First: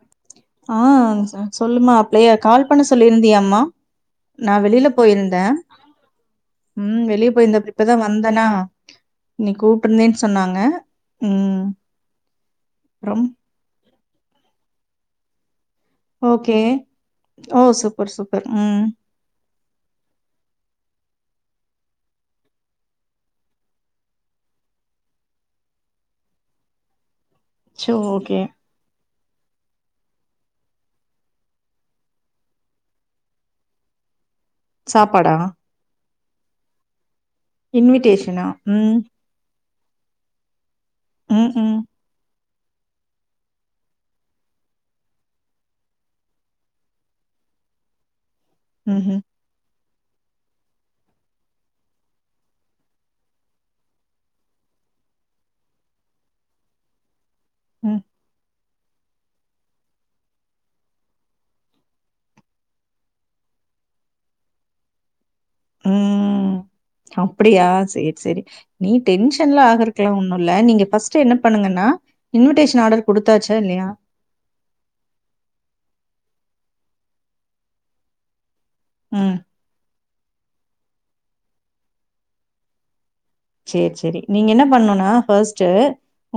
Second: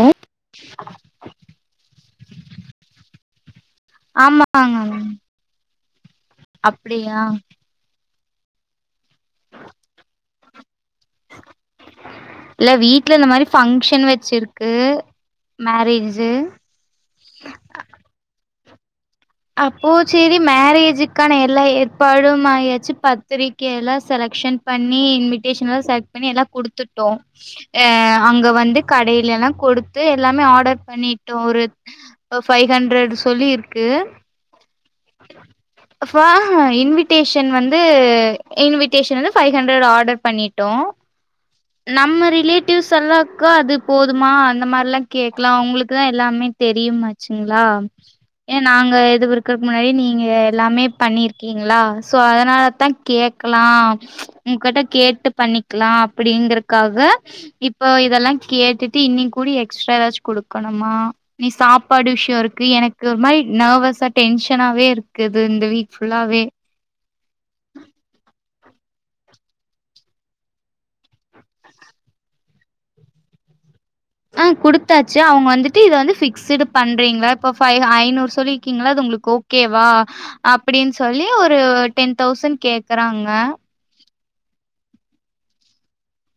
ஓ ஆஹ் சொ சொல்லுமா லேயா கால் பண்ண சொல்லியிருந்தியாமா நா ஆமாங்க வெளில மேம் போயிருந்த உம் அப்டியா வெளிய போயிருந்த இப்பதா வந்தனா நீ கூப்பிட்டுருந்தனு சொன்னாங்க ம் அப்றோ ச்சிருக்கு ஓகே ஓ சூப்பர் சூப்பர் உம் அப்போ சேரி மேரேஜுக்கான எல்லா ஏற்பாடும் ஆயாச்சு பத்திரிக்கைய எல்லா செலக்ஷன் பண்ணி இன்விடேஷன் எல்லா செலக்ட் பண்ணி எல்லா குடுத்துட்டோ சோ அஹ் ஓகே அங்க வந்து கடை இல்லைனா குடுத்து எல்லாமே ஆர்டர் பண்ணிட்டோ ஒரு ஃபைவ் ஹண்ட்ரட் சொல்லி இருக்கு சாப்பாடா ஃப்ப ஹா எங் வீட் டேஷன் வந்து இன்விடேஷனா ம் இன்விடேஷன் வந்து பை ஹண்டர் ஆர்டர் பண்ணி டௌ ம் ம் நம்ம ரிலேட் யூஸ்வலாகா அது போதுமா அந்த மாரில்லா கேட்கலா உங்களுக்குதா எல்லாமே தெரியுமாச்சுங்களா ஏ நாங்க ம்ஹும் முன்னாடி நீங்க எல்லாமே பண்ணிருக்கீங்களா. சோ அதனாலதா கேக்கலா உங்ககிட்ட கேட்டு பண்ணிக்கலா அப்டிங்கறக்காக இப்போ ம் இதெல்லாம் கேட்டுட் தி இன்னியங் கூலி எக்ஸ்ட்ரா ஏதாச்சும் குடுக்கணுமா நீ சாப்பாடு விஷயோ இருக்கு. எனக்கு ஒரு மாரி நார்வசா டென்ஷனாவே இருக் உம் அப்டியா சேரி சேரி நீ டென்ஷன்லா ஆகர்க்கு ஒன்னும் இல்ல. நீங்க ஃபர்ஸ்ட்ட் என்ன பண்ணுங்கன்னா இன்விடேஷன் ஆர்டர் குடுத்தாச்சா இல்லையா ஆஹ் குடுத்தாச்சு அவுங்க வந்துட்டு இத வந்து பிக்ஸ்டு பண்றீங்களா இப்ப ஃப்ய் ஐநூறு சொல்லி இருக்கீங்களா. அது ம் உங்களுக்கு ஓகேவா ஷ அப்டின்னு சொல்லி ஒரு டென் தௌசண்ட் கேக்குறாங்க. செர் செரி நீங்க என்ன பண்ணோன்னா ஃபர்ஸ்ட்டு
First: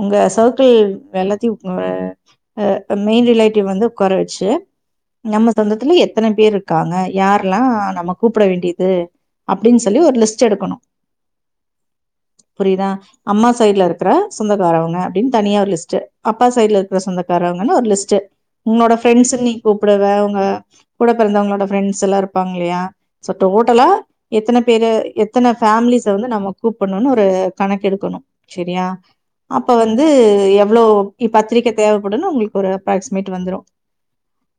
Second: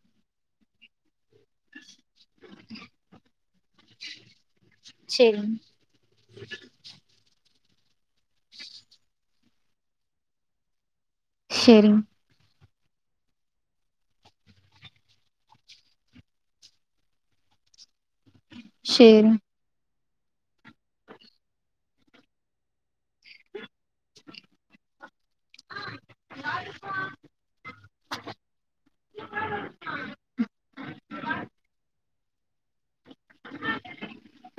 உங்க சர்க்கள் எல்லாத்தையு [unintelligible] உங்க மெயின் ரிலேட்டிவ் வந்து ஒக்கார வெச்சி நம்ம சரிங். சொந்தத்துல எத்தன பேர் இருக்காங்க. யார் ல்லா நம்ம கூப்புட வேண்டியது. அப்டின்னு சொல்லி ஒரு லிஸ்ட் எடுக்கணு சேரிங்க புரியுதா அம்மா சைடுல இருக்குற சொந்தக்காரவங்க. அப்டின்னு தனியா ஒரு லஸ்ட் அப்பா சைடு்ல இருக்கற சொந்தக்காரவங்கன்னு ஒரு லிஸ்ட். உங்களோட சரி. ஃப்ரெண்ட்ஸ்கலு கூப் டுவே அவுங்க கூட பிறந்தவங்களோட பிரெண்ட்ஸ் எல்லா இருப்பாங்க இல்லையா சோ டோட் ட்டலா எத்தன பேரு எத்தன ஃபேமிலிஸ் வந்து நம்ம ப்பட்னோன்னு ஒரு கணக்க எடுக்கணு செரியா அப்ப வந்து எவ்ளோ பத்திரிக்க தேவைப்படுன்னு உங்களுக்கு ஒரு அப்ராக்சிமேட் வந்துரு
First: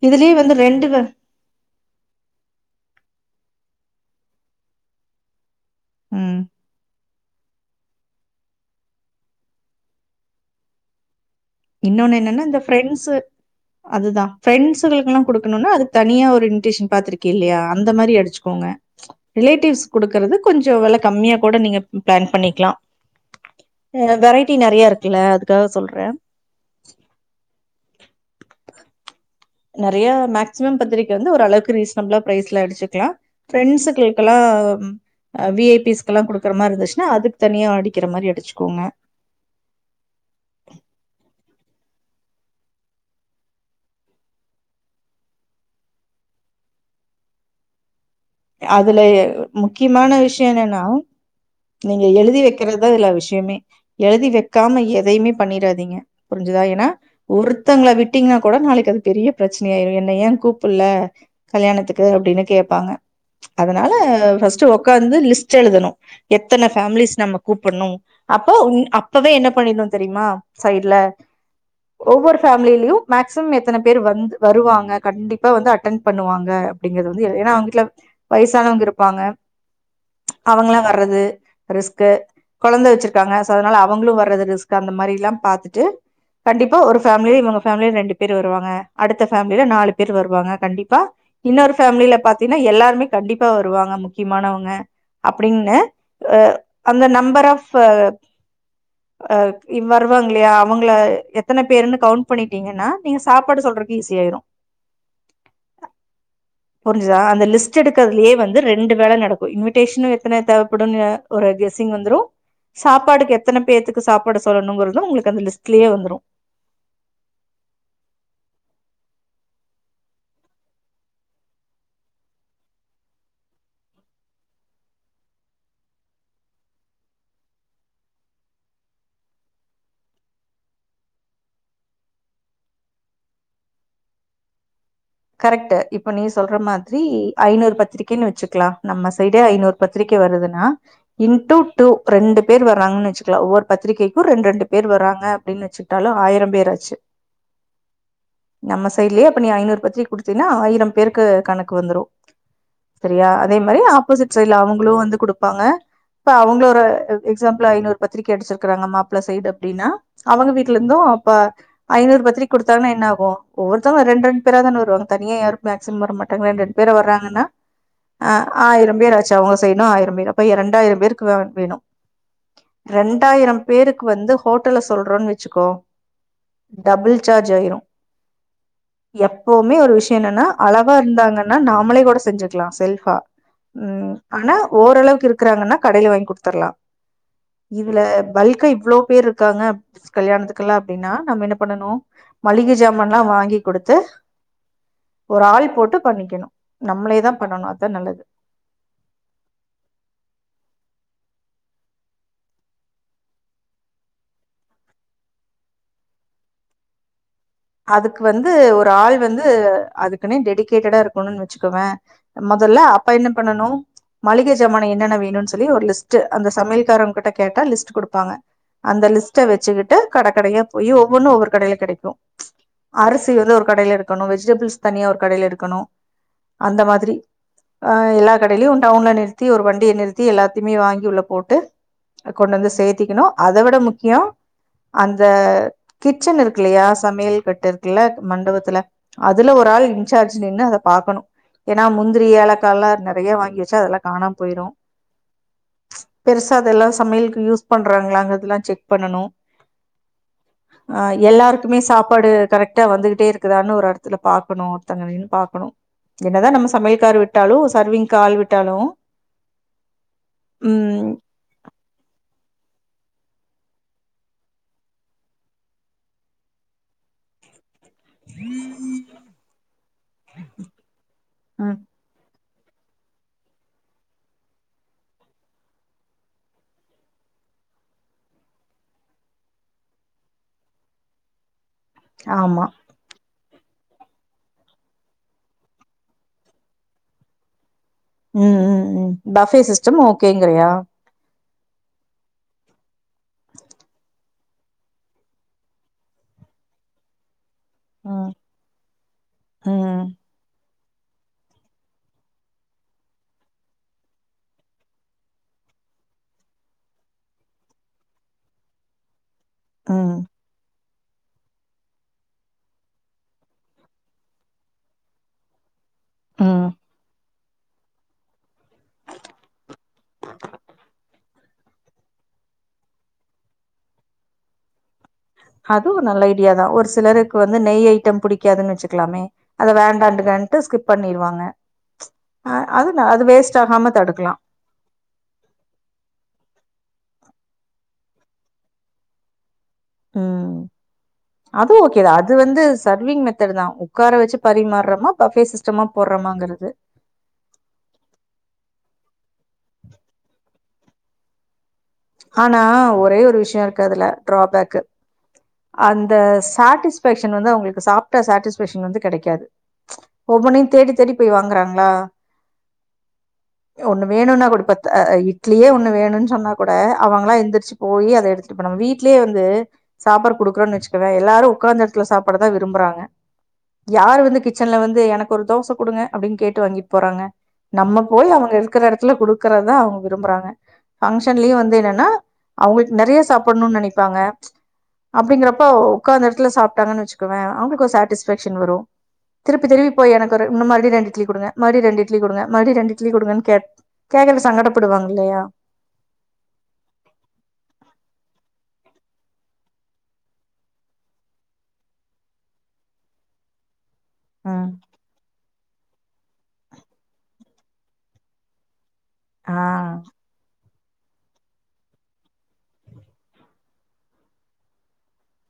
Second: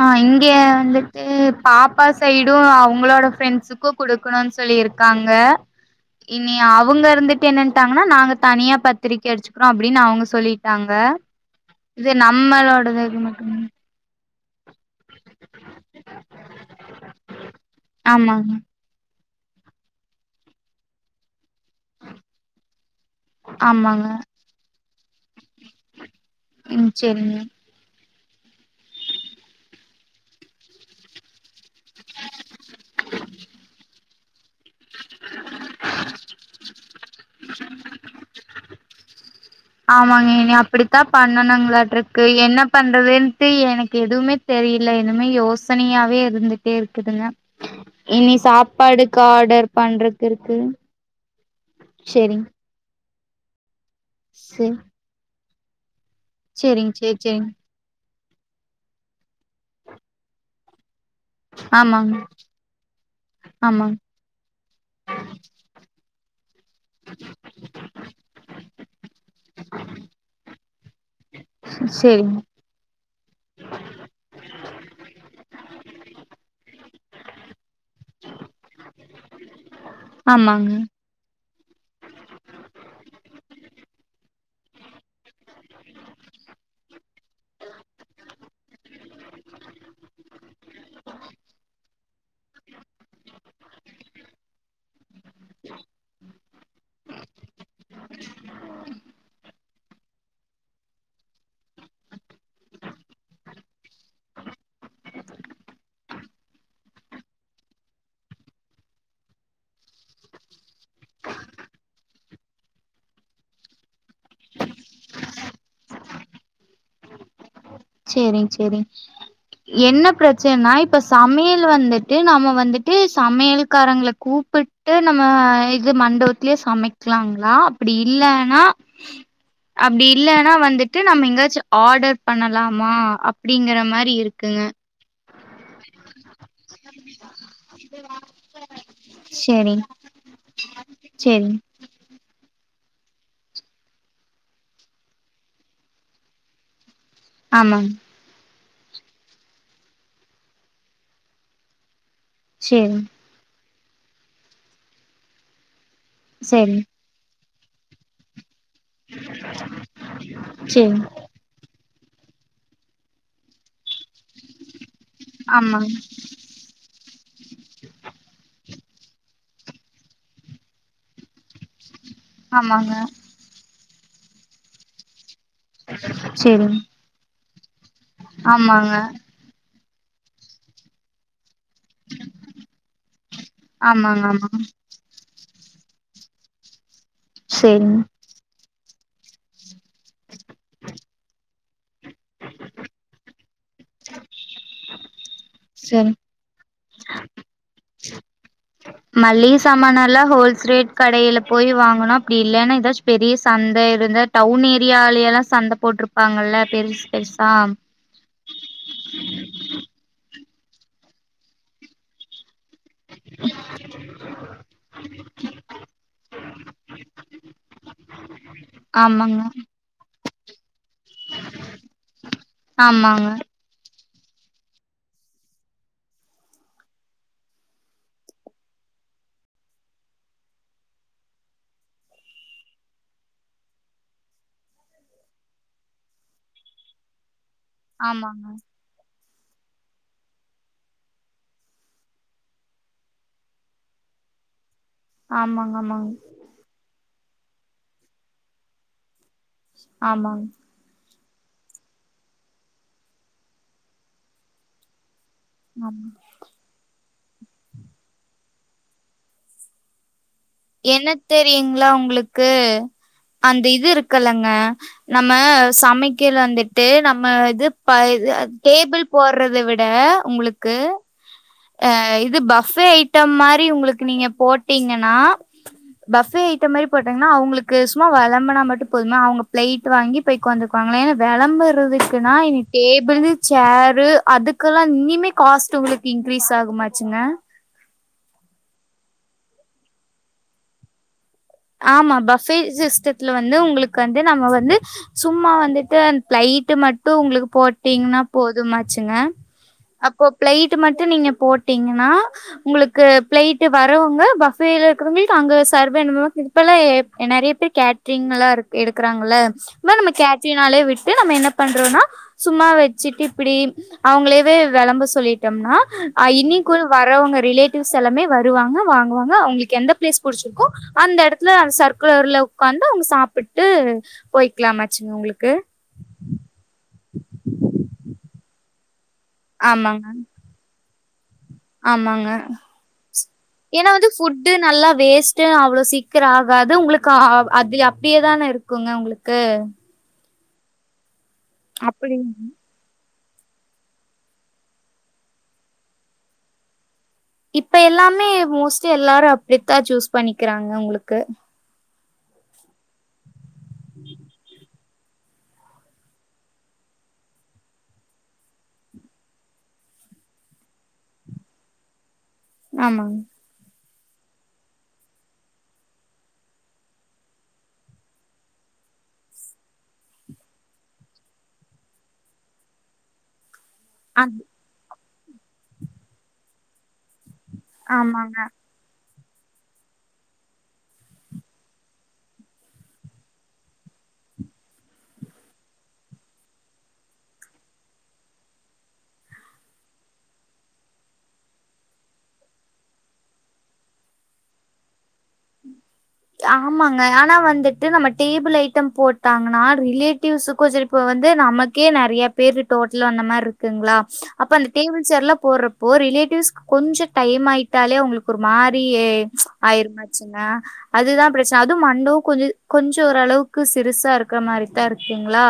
ஆஹ் இதுலயே இங்க வந்து ரெண்டு வ வந்துட்டு பாப்பா சைடு அவுங்களோட ஃப்ரெண்ட்சுக்கும் குடுக்கணும்ன்னு சொல்லி இருக்காங்க. ம் இனி அவுங்க இருந்துட்டு என்னனுட்டாங்கன்னா நாங்க தனியா பத்திரிக்க அடிச்சுக்கிறோ அப்டின்னு அவுங்க சொல்லிட்டாங்க. இது நம்மலோடது ம் அது தா ஃப்ரரெண்ட்ஸ் ங்கலுக்கு எல்லா குடுக்கணும்னா அது தனியா ஒரு இன்விடேஷன் பாத்துருக்கே இல்லையா அந்த மாரி ஆமாங்க, அடிச்சுக்கோங்க. ரிலேட்டிவ்ஸ் குடுக்குறது கொஞ்சோ வெல கம்மியா கூட நீங்க பிளான் பண்ணிக்கலா ஆமாங்க. ஹா வெரைட்டி நெறைய இருக் ட்டில அதுகாக சொல்றே உம் சேரிங்க நெறைய மேக்சிம பத்திரிக்கை வந்து ஒரு அளவுக்கு ரீசனபிளா பிரரைஸ்ல அடிச்சுக்கலா பிரண்ட்ஸ் சர்க்குளுக் கெல்லா அ ம் அ வி ஐ பிஸ் கலாம் கொடுக்கற மாரி இருந்துச்சுா அதுக்கு தனியா அடிக்கிற மாரி அச்ச க்குங்க ஆமாங்க இனி அப்படித்தா பண்ணனுங்களா இருக்கு என்ன பண்றதுன்ட்டு எனக்கு எதுவுமே தெரியல இனுமே யோசனையாவே இருந்துட்டே இருக்குதுங்க இனி அதுல சாப்பாடுக்கு எ ஆர்டர் முக்கியமான பண்றக்கு விஷய இருக்கு என்னன்னா நீங்க எழுதி செரிங் வைக்கறதா இதுல விஷ் ஜமே எழுதி செரி வைக்காம எதையுமே பண்ணிறாதீங்க புரிஞ்சுதா ஏன்னா செரிங் செரி செரிங் ஒருத்தங்கள விட் ட்டிங்கனா கூட நாளைக்கு அது பெரிய பிரச்சனைய ஆயிரு என்ன ஏ கூப்பல கல்யாணத்துக்கு ஆமாங்க அப்படின்னு கேப்பாங்க அதனால ஆமாங் ஃபர்ஸ்ட்டு ஒக்காந்து லிஸ்ட் எழுதணு எத்தனை பேஃபேமிலிஸ் நம்ம கூப்பண்ணு அப்ப ம் அப்பவே என்ன பண்ணிடனு தெரியுமா சைடுல செரிங்க ஒவ்வொரு ஃபேமிலியிலு மேக்சிமம் எத்தனை பேர் வந்து வருவாங்க கண்டிப்பா வந்து அட்டன் பண்ணுவாங்க அப்படிங்கறது வந்து எழு ஏன்னா அவங்கவிட்ல வயசானவங்க இருப்பாங்க ஆமாங்க அவங்கலா வறது ரிஸ்கு கொழந்த வச்சிருக்காங்க சோ அதனால அவங்களு வர்றது ரிஸ்க் அந்த மாரில்லா பாத்தட்டு கண்டிப்பா ஒரு ஃபேமில இவங்க ஃபேமில ரெண்டு பேர் வருவாங்க அடுத்த பேஃபேமில நாலு பேர் வருவாங்க கண்டிப்பா இன்னொரு ஃபேமிலில பாத்தீன்னா எல்லாருமே கண்டிப்பா வருவாங்க முக்கியமானவங்க அப்படின்னு அ அந்த நம்பர் ஆஃப் அ அ இ வருவாங்கல்லையா அவங்கள எத்தன பேருன்னு கவுண்ட் பண்ணிட்டீங்கன்னா நீங்க சாப்பாடு சொல்றக்கு ஈஸி ஆயிரு புரிஞ்சுதா அந்த லிஸ்ட் லிச் எடுக்கதுலயே வந்து ரெண்டு வேல நடக்கு இன்விடேஷனு எத்தன தேவைப்படும்னு ஒரு கெஸ்ஸிங் வந்துரு சாப்பாடுக்கு எத்தனை பேத்துக்கு சாப்பாடு சொல்லணுங்கறத உங்களுக்கு அந்த லிஸ்ட்லயே வந்துரு சேரிங் சேரிங்க என்ன பிரச்சனைனா இப்ப சமையல் வந்துட்டு நம்ம வந்துட்டு சமையல்காரங்களை கூப்பிட்டு நம்ம இது மண்டபத்திலயே சமைக்கலாங்களா அப்டி இல்லன்னா அப்டி இல்லன்னா வந்துட்டு நம்ம எங்காச்சும் ஆர்டர் பண்ணலா மா அப்படிங்கற மாரி இருக்குங்க கரெக்டு இப்ப நீ சொல்ற மாதிரி ஐநூறு பத்திரிகைன்னு வச்சுக்கலா நம்ம சைடே ஐநூறு சேரிங் பத்திரிகை வருதுன்னா சேரிங் இன்ட்டு டூ ரெண்டு பேர் வர்றங்கன்னு வச்சுக்கலா ஒவ்வரு பத்திரிகைக்கு ரெண்டு ரெண்டு பேர்றாங்க அப்படின்னு வச்சுட்டாலும் ஆயிரம் பேராச்சு ஆமாங்க நம்ம சைலே அப்ப நீ ஐநூறு பத்திரிக் குடுத்தீன்னா ஆயிரம் பேருக்கு கணக்கு வந்துரு சேரிங் சரியா அதே மாரி ஆப்போசிட் சைட்ல அவங்களு வந்து குடுப்பாங்க இப்ப சேரி அவங்களோற எக் எக்ஸாம்பிளா ஐநூறு பத்திரிக்க அடிச்சிருக் இருக்காங்க மாப்பிள சைடு அப்டின்னா அவங்க வீட்டுல சேரி இருந்தும் அப்ப ஐநூறு பத்திரிக்க குடுத்தாங்கனா என்ன ஆகும் ஒவ்வொருத்தங்களு ரெண்டு ரெண்டு பேரா தான வருவா தனியா யாரு ஆமாங் மேக்சிமம் வர மாட்டாங்க ரெண்டு டைம் ரெண்டு பேர் வராங்கனா அ ஆயிரம் பேர் ஆச்சு அவங்க சைடும் ஆயிரம் பேர் அப்ப ரெண்டாயிரம் பேருக்கு வேணும் ஆமாங்க ரெண்டாயிரம் பேருக்கு வந்து ஹோட்டல்ல சொல்றோன்னு வச்சு வச்சுக்கோ சேரிங் டபுள் சார்ஜ் ஆயிரும் ஆமாங்க எப்பவுமே ஒரு விஷயம் என்னன்னா அளவா இருந்தாங்கன்ன நாமளே கூட செஞ்சுக்கலாம் செல்பா ம் ஆமாங்க ஆனா ஆமாங்க ஓரளவுக்கு இருக்கு இருக்குறாங்கன்னா கடைல வாங்கி குடுத்துரலாம் சேரிங் இதுல பல்கை இவ்ளோ பேர் இருக்காங்க கல்யணத்துக்கல்லா அப்டின்னா நம்ம என்ன பண்ணனும் மளிக ஜாமான்லா வாங்கி குடுத்து ஒரு ஆள் போட்டு சரி பண்ணிக்கணு நம்மளே தான் பண்ணனு அதான் நல்லது மளிக சாமான எல்லா ஹோல்ஸ் ரேட் கடைல போய் வாங்கணு அப்டி இல்லன்னா ஏதாச்சு பெரிய சந்த இருந்தே டவுன் ஏரியாலய எல்லா சந்த போட்டிருப்பாங்கல்ல பெருசு பெருசு அதுக்கு வந்து ஒரு ஆள் வந்து அதுக்கு டெடிகேட்டடா இருக்கணும்னு வச்சுக்கவேன் முதல்ல அவ அப்ப என்ன பண்ணனும் மளிக ஜமான என்னென்ன வேணும்னு சொல்லி ஒரு லிஸ்ட் அந்த சமையல்கார்கிட்ட கேட்டா லிஸ்ட் குடுப்பாங்க அந்த ஆமாங்க லிஸ்ட்ட வச்சுக்கிட்டு கடக்கடையா போய் ஒவ்வொன்னும் ஒவ்வொரு கடைல கெடைக்கு ஆமாங்க அரிசி வந்து ஒரு கடைல இருக்கு கனு வெஜிடபிள்ஸ் தனியா ஒரு கடைல இருக்கணும் அந்த மாதிரி அஹ் எல்லா கடையிலயும் டவுன்ல நிறுத்தி ஒரு வண்டிய நிறுத்தி எல்லாத்துமே வாங்கி உள்ள போட்டு கொண்டு வந்து சேத்திக்கணும் அதை விட முக்கியம் அந்த கிச்சன் இருக்குல்லையா சமையல் கட் இருக்குல்ல ஆமாங்க மண்டபத்துல அதுல ஒரு ஆள் இன்சார்ஜ் நின்று அத பாக்கணும் ஏன்னா முந்திரி ஏலக்கா எல்லா நிறய வாங்கி வச்சா அதெல்லா காணாம போயிரும் ஆமாங்க ஆமாங்க பெருசா அதெல்லாம் சமையல் யூஸ் பண்றாங்களாங்கிறதெல்லா செக் பண்ணனும் ஆமா ஆ எல்லாருக் குமே சாப்பாடு கரெக்டா வந்துகிட்டே இருக்குதான்னு ஒரு இடத்துல பாக்கணும் ஒருத்தங்க நின்னு பாக்கணும் ஆமா என்னதான் நம்ம சமையல்காரர் விட்டாலும் சர்விங்கு ஆள் விட் டாலும் என்ன தெரியுங்களா உங்களு க்கு அந்த இது இருக்குல்லங்க நம்ம சமைக்கல வந்துட்டு நம்ம இது ப இது டேபிள் போடுறத விட உங்களுக்கு ம் அய் இது பஃபே ஐட்டம் மாரி உங்களுக்கு நீங்க போட்டீங்கன்னா ச்சு பஃபே ஐட்டம் மாரி போட்டீங்கன்னா அவங்களுக்கு சும்மா விளம்புனா மட்டும் போது அவங்க பிளைட் வாங்கி போய் உட்கந்துகுவாங்க ஏன்னா விளம்பு ரதுக்குன்னா இனி ஆமா டேபிள்ளு சேரு அதுக்கெல்லா இனிமே காஸ்ட் உங்களுக்கு இங் இங்கிரீஸ் ஆகுமாச்சுங்க உம் உம் உம் பஃபே சிஸ்டம் ஓகேங்கிறியா ஆமா பஃபே சிஸ்டத்துல வந்து உங்களுக்கு வந்து நம்ம வந்து சும்மா வந்துட்டு பிளைட் மட்டும் உங்களுக்கு போட்டீங்கன்னா ம் போதுமாச்சுங்க ம் அப்போ பிளைட் ட்டு மட்டும் நீங்க போட்டீங்கன்னா உங்களுக்கு பிளைட் வரவங்க பஃபேல இருக்கறவளுக்கு அங்க சவ்வே இப்பெல்லா எப் நெறைய பேர் கேட்டரிங் எல்லா இரு இருக்கறாங்கள நம்ம நம்ம ம் கேட்டரிங்னாலே விட் விட்டு நம்ம என்ன பண்றோம்னா சும்மா வச்சுட்டு இப்படி அவங்களவே விளம்ப சொல்லிட்டோம்னா அஹ் ம் இனிக்குள் வரவங்க ரிலேட்டிவ்ஸ் எல்லாமே வருவாங்க வாங்குவாங்க அவங்களுக்கு எந்த பிளேஸ் புடிச்சிருக்கொ அந்த எடத்துல சர்க்குலர்ல உட்காந்து அவங்க சாப்பிட்டு போய்கலாமாச்சுங்க உங்களுக்கு அதுவும் நல்ல ஐடியா தான் ஒரு சிலருக்கு வந்து நெய் ஐட்டம் பிடிக்காதுன்னு வச்சுக் இருக்கலாமே அத ஆமாங்க வேண்டாண்டு கன்ட்டு ஸ்கிப் பண்ணிருவாங்க ஆமாங்க அ அது ந அது வேஸ்ட் ஏன்னா ஆகாம வந்து தடுக்கலா ஃபுட் நல்லா வேஸ்ட் அவ்ளவு சீக்கிரம் ஆகாது உங்களுக்கு கா அது அப்படியேதானே இருக்குங்க உங்களுக்கு உம் அது ஓகே அப்படி அது வந்து சர்விங் தான் உட்கார வெச்சு பரிமாறுறமா பஃபே சிஸ்டமா போடுறமாங்கிறது இப்ப எல்லாமே மோஸ்ட்லி எல்லாரும் அப்படித்தான் சூஸ் பண்ணிக்கிறாங்க உங்களுக்கு ஆனா ஒரே ஒரு விஷயம் இருக் அதுல டிராபேக் அந்த சாட்டிஸ்பேக்ஷன் வந்து அவங்களுக்கு சாப்பிட்ட சாட்டிஸ்பேக்ஷன் வந்து கெடைக்காது ஒவ்வொனையும் தேடி தேடி போய் வாங்குறாங்களா ஆமாங் ஒண்ணு வேணும்னா கூட இப்ப இட்லியே ஒண்ணு வேணும்ன்னனு சொன்னா கூட அவங்களாம் எழுந்திரிச்சு போய் அத எடுத் போனம் வீட்லேயே வந்து சாப்பாடு கொடுக்குறோம் வச்சுகுவேன் எல்லாரும் உக்கார்ந்து எடத்துல சாப்பாட தான் விரும்புறாங்க அ யார்ரு வந்து கிச்சன்ல வந்து எனக் ஒரு தோச குடுங்க அப்படின் கேட்டு வாங்கிட்டு போறாங்க நம்ம போய் ஆமாங்க அவங்க இருக்கிற இடத்துல குடுக் இருக்கறத்தா அவங்க விரும்புறாங்க பங்க்ஷன்லயே வந்து என்னன்னா அவங்களுக்கு நிறைய சாப்புட்ணுன் நினைப்பாங்க அப்படிங்கறப்ப உக்காந்தெடத்துல சாப்பிட்டாங்கன் வச்சுக்கவே அவங்களுக்கு ஒரு சாட்டிஸ்ஃபேக்ஷன் வரு திருப்பி திருப்பி போய் எனக்கு ஒரு இன்னு மறுபடி ரெண்டு இட்லி குடுங்க மறுபடி ரெண்டு இட்லி குடுங்க மறுபடி ரெண்டு இட்லி குடுங்கன்னு கே கேக்கறக்கு சங்கடப்படுவாங்க இல்லையா ஆமாங்க ஆனா வந்துட்டு நம்ம டேபிள் ஐட்டம் போட்டாங்கன்னா ரிலேட்டிவ்ஸுக்கும் இப்ப வந்து நமக்கே நிறைய பேரு டோட்டல் அந்த மாரி இருக்குங்களா அப்ப அந்த ம் டேபிள் சேர்லா போட்றப் பொ ப்பியே ஆ ஆயிருமாச்சுன்னா அதுதா பிரச்சன அதும்மண்ணூ கொஞ்ச கொஞ்சொ ஓரளவுக்கு சிறுசா இருக்ற மாரித்தா இருக்குங்ளா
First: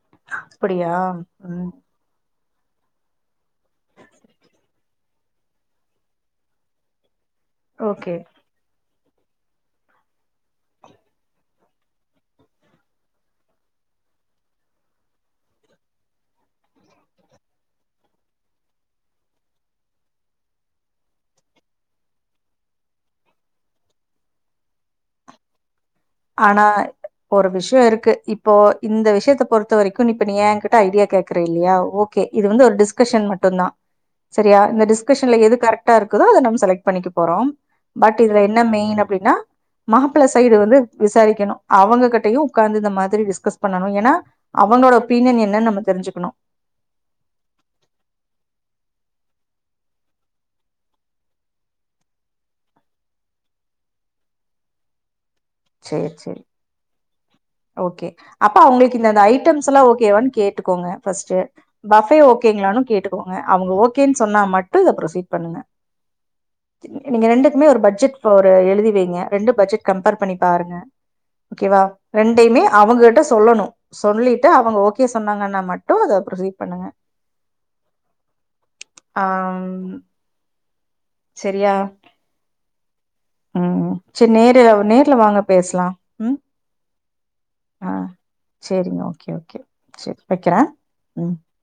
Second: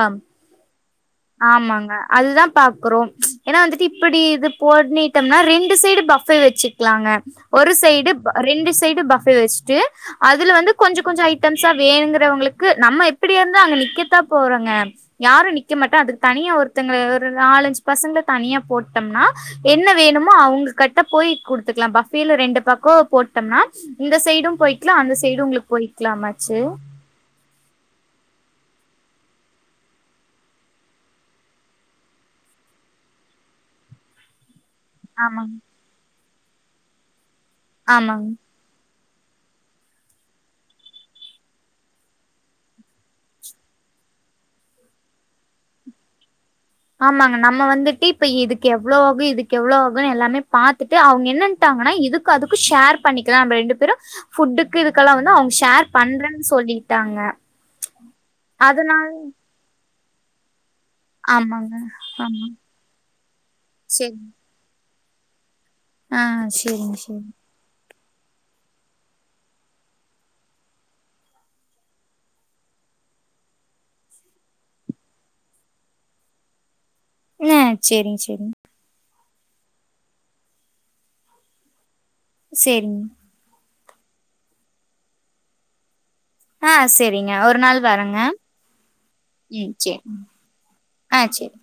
அப்டியா ம் ஆமாங்க அதுதா பாக்குறோம் ஏன்னா வந்துட்டு இப்படி இது போட்னீட்டம்னா ரெண்டு சைடு பஃபே வச்சுக்லாங்க ஒரு ஓகே சைடுப் ரெண்டு சைட் பஃபே வச்ட்டு அதுல வந்து கொஞ்சொ கொஞ்சொ ஐட்டம்சா வேணுங்றவங்களுக்கு நம்ம எப்படியிருந்தா அங்க நிக்கத்தா போறோங்க யாரு க்கெ மட்ட அதுக்கு தனியா ஒருத்தங்க ஒரு நாலஞ்சு பசங்ள தனியா போட்டம்னா என்ன வேணுமோ அவங்க கட்ட போய் குடுத்துக்கலாம் பஃபேல ரெண்டு பக்கோ போட்டம்னா இந்த சைடும் போய்கலாம் அந்த சைடு உங்களுக்கு போய் ஆனா ஒரு விஷயொ இருக்கு இ இப்போ இந்த விஷயத்த பொறுத்த வரைக்கு இப்ப நீ ஏன்கிட்ட ஐடியா கேக்குற இல்லையா ஓகே இது வந்து ஒரு டிஸ்கஷன் மட்டுந்தா சரியா இந்த டிஸ்கஷன்ல ஆமாங் எது கரெக்டாருக் குதோ அத நம்ம செலெக்ட் பண்ணிக்க போறோம் பட் ஆமாங் இதுல என்ன மெயின் அப் ப்டின்னா மாப்ள சைடு வந்து விசாரிக்கணு அவங்க கட்டையு உட்கார்ந்து இந்த மாதிரி டிஸ்கஸ் பண்ணணு ஏனா அவனோட ஒப்பீனியன் என்னன் நம்ம தெரிஞ்சுக்கணு ஆமாங்க நம்ம வந்துட்டு இப்ப இதுக்கு எவ்ளோ ஆகு இதுக்கு எவ்ளோ ஆகுன்னு எல்லாமே பாத்துட்டு அவங்க என்னன்டாங்கனா இதுக்கு அதுக்கு ஷேர் பண்ணிக்கலா நம்ம ரெண்டு பேரு ஃபுட்டுக்கு இதுக்கெல்லாம் வந்து அவங் ஷேர் சேரி பண்றன் சேரி சொல்லிட்டாங்க ஓகே அப்ப அவங்களுக் அதனால இந்தந்த ஐட்டம்ஸ்லா ஓகேவான் ட்டுக்கோங்க ஃபஸ்ட்டே ஆமாங்க. பஃபே ஆமா. ஓகேங்களானு கேட்டுக்கோங்க அவங்க ஓகேன் சரி. சொன்னா மட் டு ப்ரொசீட் பண்ணுங்க ஆ சரிங்க, சரி. நீங்க ரெண்டுக்குமே ஒரு பட்ஜெட் போரு எழுதி வைங்க ரெண்டு பட்ஜெட் கம்பேர் பண்ணி பாருங்க ஓகேவா ரெண்டையுமே அவங்க கிட்ட சொல்லணு சொல்லிட்டு அவங்க ஓகே சொன்னாங்கனா மட்டு அத ப்ரொசீட் பண்ணுங்க ந சேரிங் சேரிங் ஆம் செரியா சேரிங்க உம் செர் நேரு நேர்ல வாங்க பேஸ்லா ம் ஆ செரிங்க ஒரு நாள் ஆ வரங்க சரிங்க ஓகே ஓகே ம் சேர் சரி வைக்கிறே ஆ ம் சேரி